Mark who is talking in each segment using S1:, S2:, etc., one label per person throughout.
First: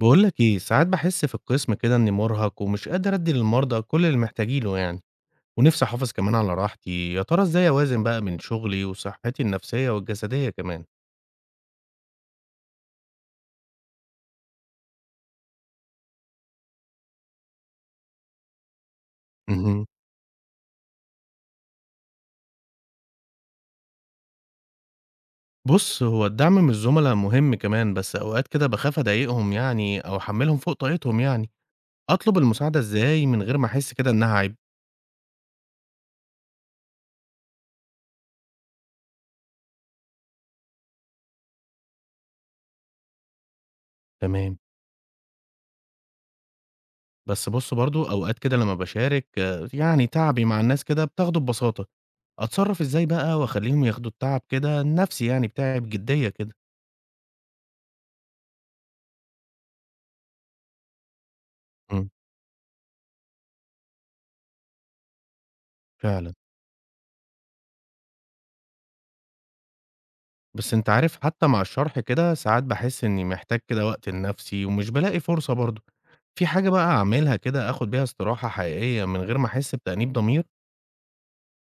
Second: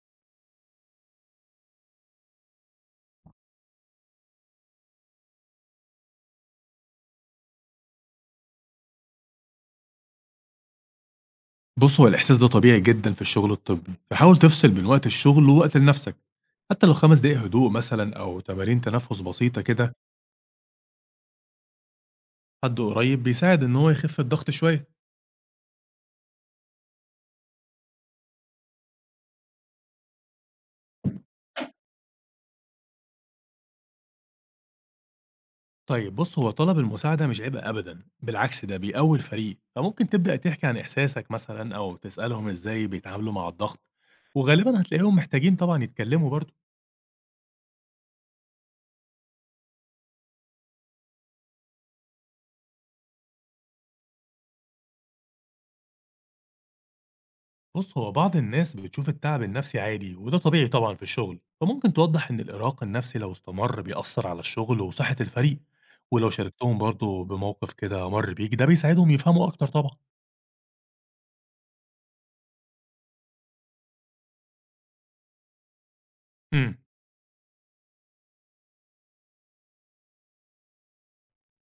S1: بقول لك ايه، ساعات بحس في القسم كده اني مرهق ومش قادر ادي للمرضى كل اللي محتاجينه يعني. ونفسي احافظ كمان على راحتي. يا ترى ازاي اوازن بقى بين شغلي وصحتي النفسية والجسدية كمان؟
S2: بُص، هو الإحساس ده طبيعي جدًا في الشغل الطبي، فحاول تفصل بين وقت الشغل ووقت لنفسك، حتى لو 5 دقايق هدوء مثلًا أو تمارين تنفس بسيطة
S1: مهم.
S2: كده، حد قريب بيساعد إن هو يخف الضغط شوية.
S1: بص، هو الدعم من الزملاء مهم كمان، بس اوقات كده بخاف اضايقهم يعني او احملهم فوق طاقتهم. يعني اطلب المساعدة ازاي من غير ما احس كده انها عيب؟
S2: طيب بُص، هو طلب المساعدة مش عيب أبدًا، بالعكس ده بيقوي الفريق، فممكن تبدأ تحكي عن إحساسك مثلًا أو تسألهم إزاي بيتعاملوا مع الضغط،
S1: تمام.
S2: وغالبًا هتلاقيهم محتاجين طبعًا يتكلموا برضه.
S1: بس بُص برضه، أوقات كده لمّا باشارك يعني تعبي مع الناس، كده بتاخده ببساطة، أتصرّف إزاي بقى وأخلّيهم ياخدوا التعب كده النفسي يعني بتاعي بجدية كده؟
S2: بص هو بعض الناس بتشوف التعب النفسي عادي وده طبيعي طبعا في الشغل، فممكن
S1: إمم.
S2: توضح ان الارهاق النفسي لو استمر بيأثر على الشغل وصحة الفريق، ولو
S1: فعلًا.
S2: شاركتهم برضه بموقف كده مر بيك ده بيساعدهم يفهموا اكتر طبعا.
S1: بس أنت عارف، حتى مع الشرح كده ساعات باحس إني محتاج كده وقت لنفسي ومش بالاقي فرصة برضه. في حاجة
S2: امم
S1: بقى أعملها كده آخد بيها استراحة حقيقية من غير ما أحس بتأنيب ضمير؟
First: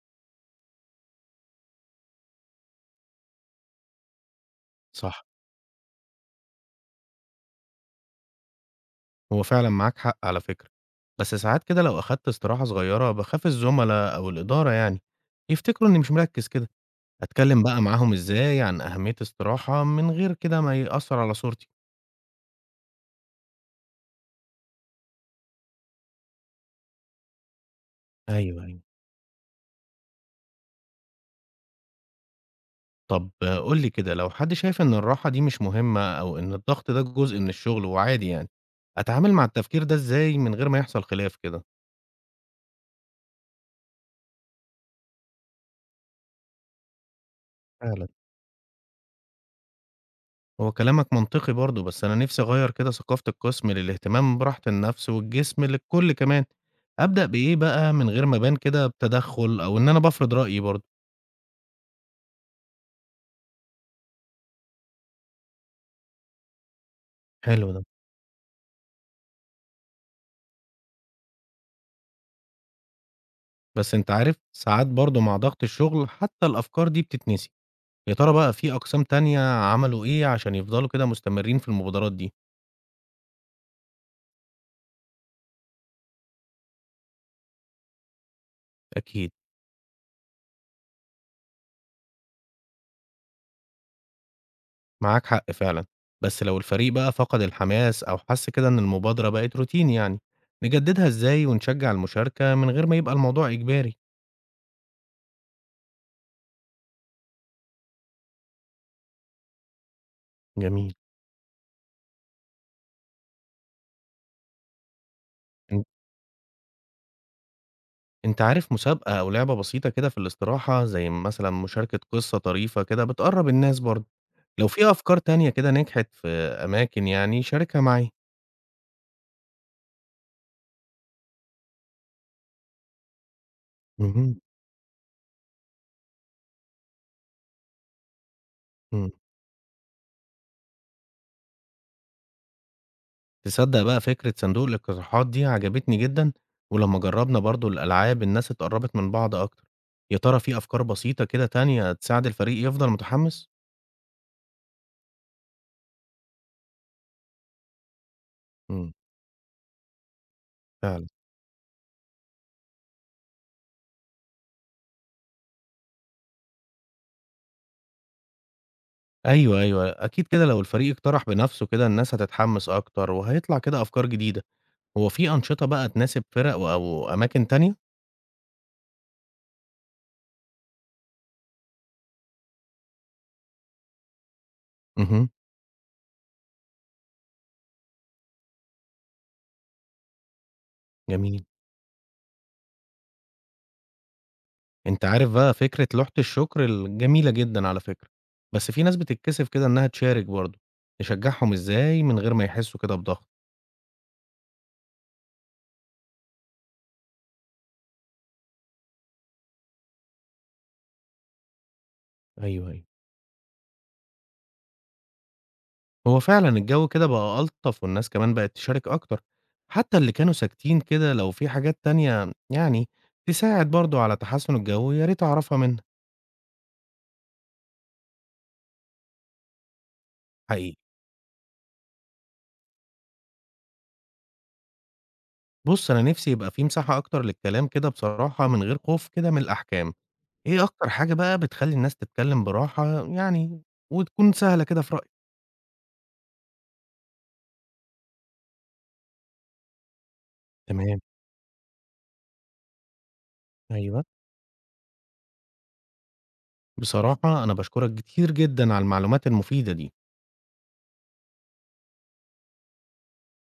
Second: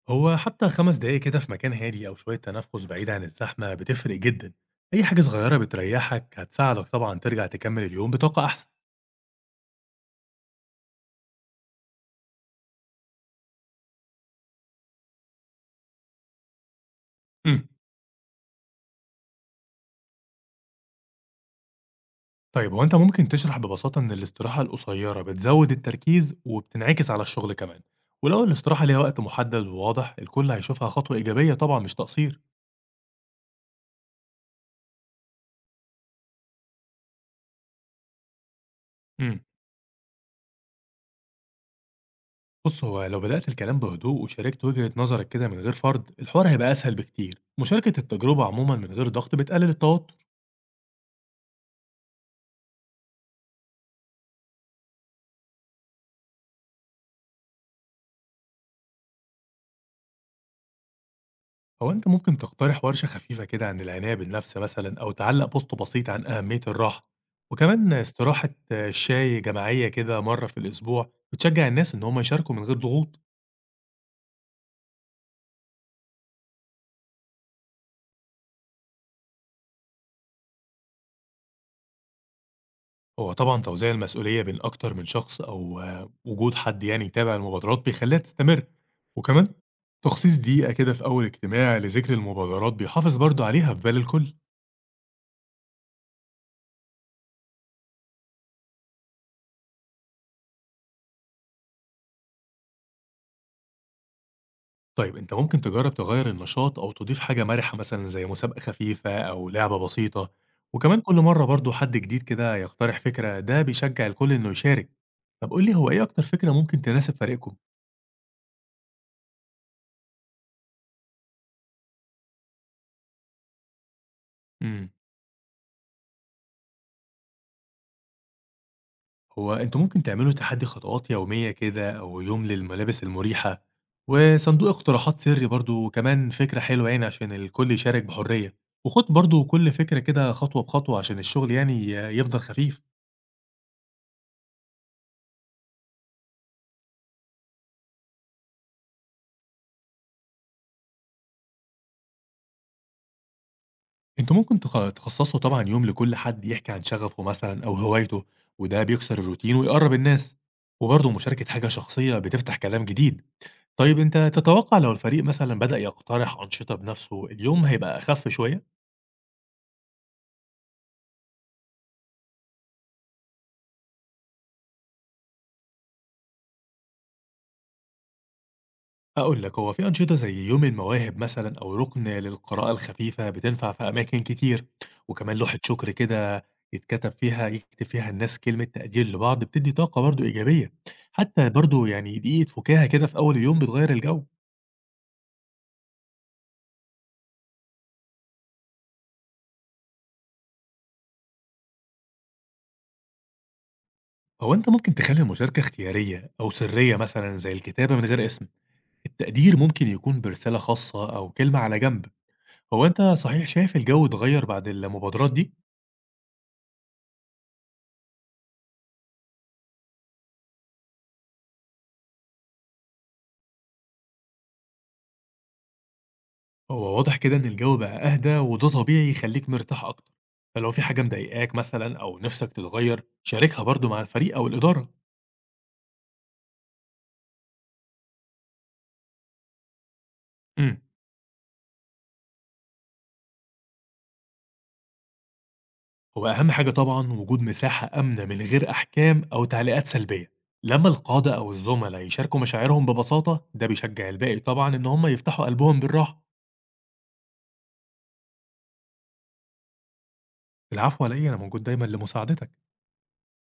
S2: هو حتى خمس دقايق كده في مكان هادي او شوية تنفس بعيد عن الزحمة بتفرق جدا، اي حاجة
S1: صح.
S2: صغيرة بتريحك هتساعدك طبعا ترجع تكمل اليوم بطاقة احسن.
S1: هو فعلًا معاك حق على فكرة. بس ساعات كده لو أخدت استراحة صغيرة باخاف الزملا أو الإدارة يعني يفتكروا إني مش مركّز كده. أتكلّم
S2: مم.
S1: بقى معاهم إزاي عن أهمية الصراحة من غير كده ما يأثّر على صورتي؟
S2: طيب هو أنت ممكن تشرح ببساطة إن الاستراحة القصيرة بتزود التركيز وبتنعكس على الشغل كمان، ولو
S1: أيوه، أيوه.
S2: الاستراحة ليها وقت محدد وواضح الكل هيشوفها خطوة إيجابية طبعا مش تقصير.
S1: طب قُل لي كده، لو حد شايف إن الراحة دي مش مهمة أو إن الضغط ده جزء من الشغل وعادي يعني، أتعامل
S2: امم
S1: مع التفكير ده إزاي من غير ما يحصل خلاف كده؟
S2: بص هو لو بدأت الكلام بهدوء وشاركت وجهة نظرك كده من غير فرض، الحوار هيبقى أسهل بكتير، مشاركة
S1: فعلًا.
S2: التجربة عموما من غير ضغط بتقلل التوتر.
S1: هو كلامك منطقي برضه، بس أنا نِفْسي أغيّر كده ثقافة القسم للاهتمام براحة النفس والجسم للكل كمان. أبدأ بإيه بقى من غير ما أبان كده بتدخُّل أو إن أنا بافرض رأيي برضه؟
S2: هو أنت ممكن تقترح ورشة خفيفة كده عن العناية بالنفس مثلا أو تعلق بوست بسيط عن أهمية الراحة،
S1: حلو ده.
S2: وكمان استراحة شاي جماعية كده مرة في الأسبوع بتشجع الناس إن هم يشاركوا من غير ضغوط.
S1: بس أنت عارف، ساعات برضه مع ضغط الشغل حتى الأفكار دي بتتنسي. يا ترى بقى في أقسام تانية عملوا إيه عشان يفضلوا كده مستمرين في المبادرات دي؟
S2: هو طبعًا توزيع المسؤولية بين أكتر من شخص أو وجود حد يعني يتابع المبادرات بيخلّيها تستمر،
S1: أكيد.
S2: وكمان تخصيص دقيقة كده في أول اجتماع لذكر المبادرات بيحافظ برضه عليها في بال الكل.
S1: معاك حق فعلا. بس لو الفريق بقى فقد الحماس أو حس كده إن المبادرة بقت روتين يعني، نجددها إزاي ونشجع المشاركة من غير ما يبقى الموضوع إجباري؟
S2: طيب أنت ممكن تجرّب تغيّر النشاط أو تضيف حاجة مَرِحة مثلًا زي مسابقة خفيفة أو لعبة بسيطة،
S1: جميل.
S2: وكمان كل مرّة برضه حد جديد كده يقترح فكرة، ده بيشجّع الكل إنه يشارك. طب قُل لي،
S1: إن-
S2: هو إيه أكتر فكرة ممكن تناسب فريقكم؟
S1: أنت عارف، مسابقة أو لعبة بسيطة كده في الاستراحة زي مثلا مشاركة قصة طريفة كده بتقرب الناس برضه. لو في
S2: إمم.
S1: أفكار تانية كده نجحت في أماكن يعني، شاركها معايا.
S2: هو انتوا ممكن تعملوا تحدي خطوات يومية كده أو يوم للملابس المريحة،
S1: مهم.
S2: وصندوق اقتراحات سري برضو كمان فكرة حلوة يعني عشان الكل يشارك بحرية، وخد
S1: مم.
S2: برضو كل فكرة كده خطوة بخطوة عشان الشغل يعني يفضل خفيف.
S1: تصدق بقى فكرة صندوق الاقتراحات دي عجبتني جدًا، ولمّا جرّبنا برضه الألعاب الناس اتقرّبت من بعض أكتر. يا ترى في أفكار بسيطة كده تانية تساعد الفريق يفضل متحمّس؟
S2: انتوا ممكن تخصصوا طبعا يوم لكل حد يحكي عن شغفه مثلا أو هوايته، وده
S1: إمم.
S2: بيكسر الروتين ويقرب الناس،
S1: فعلًا.
S2: وبرضه مشاركة حاجة شخصية بتفتح كلام جديد. طيب انت تتوقع لو الفريق مثلا بدأ يقترح أنشطة بنفسه اليوم هيبقى أخف شوية؟
S1: أيوه، أيوه، أكيد. كده لو الفريق اقترح بنَفْسه كده الناس هتتحمّس أكتر وهيطلع كده أفكار جديدة. هو في أنشطة بقى تناسب فرق و أو أماكن تانية؟
S2: هاقول لك، هو في أنشطة زي يوم المواهب مثلًا أو رُكن للقراءة الخفيفة بتنفع في أماكن كتير،
S1: اهم.
S2: وكمان لوحة شكر كده يتكتب فيها يكتب فيها الناس كلمة تقدير لبعض بتدّي طاقة برضه إيجابية،
S1: جميل.
S2: حتى برضه يعني دقيقة فكاهة كده في أول اليوم بتغيّر الجو.
S1: أنت عارف بقى فكرة لوحة الشكر ال جميلة جدًا على فكرة، بس في ناس بتتكسف كده إنّها تشارك برضه. نشجّعهم إزاي من غير ما يحسّوا كده بضغط؟
S2: هو أنت ممكن تخلّي المشاركة اختيارية أو سرية مثلًا زي الكتابة من غير اسم، التقدير ممكن يكون برسالة خاصة أو كلمة على جنب.
S1: أيوه، أيوه.
S2: هو أنت صحيح شايف الجو اتغيّر بعد المبادرات دي؟
S1: هو فعلًا الجو كده بقى ألطف والناس كمان بقت تشارك أكتر. حتى اللي كانوا ساكتين كده، لو في حاجات تانية يعني تساعد برضه على تحسُّن الجو يا ريت أعرفها منها.
S2: هو واضح كده إن الجو بقى أهدى وده طبيعي يخليك مرتاح أكتر، فلو
S1: حقيقي.
S2: في حاجة مضايقاك مثلا أو نفسك تتغير شاركها برضو مع الفريق أو الإدارة.
S1: بُص، أنا نِفْسي يبقى في مساحة أكتر للكلام كده بصراحة من غير خوف كده من الأحكام. إيه
S2: امم
S1: أكتر حاجة بقى بتخلّي الناس تتكلّم براحة يعني وتكون سهلة كده في رأيك؟
S2: هو أهم حاجة طبعا وجود مساحة آمنة من غير أحكام أو تعليقات سلبية، لما
S1: تمام،
S2: القادة أو الزملاء يشاركوا مشاعرهم ببساطة ده
S1: أيوه.
S2: بيشجع الباقي طبعا إن هم يفتحوا قلبهم بالراحة.
S1: بصراحة أنا باشكرك كتير جدًا على المعلومات المفيدة دي.
S2: العفو، علي إيه؟ أنا موجود دايما لمساعدتك.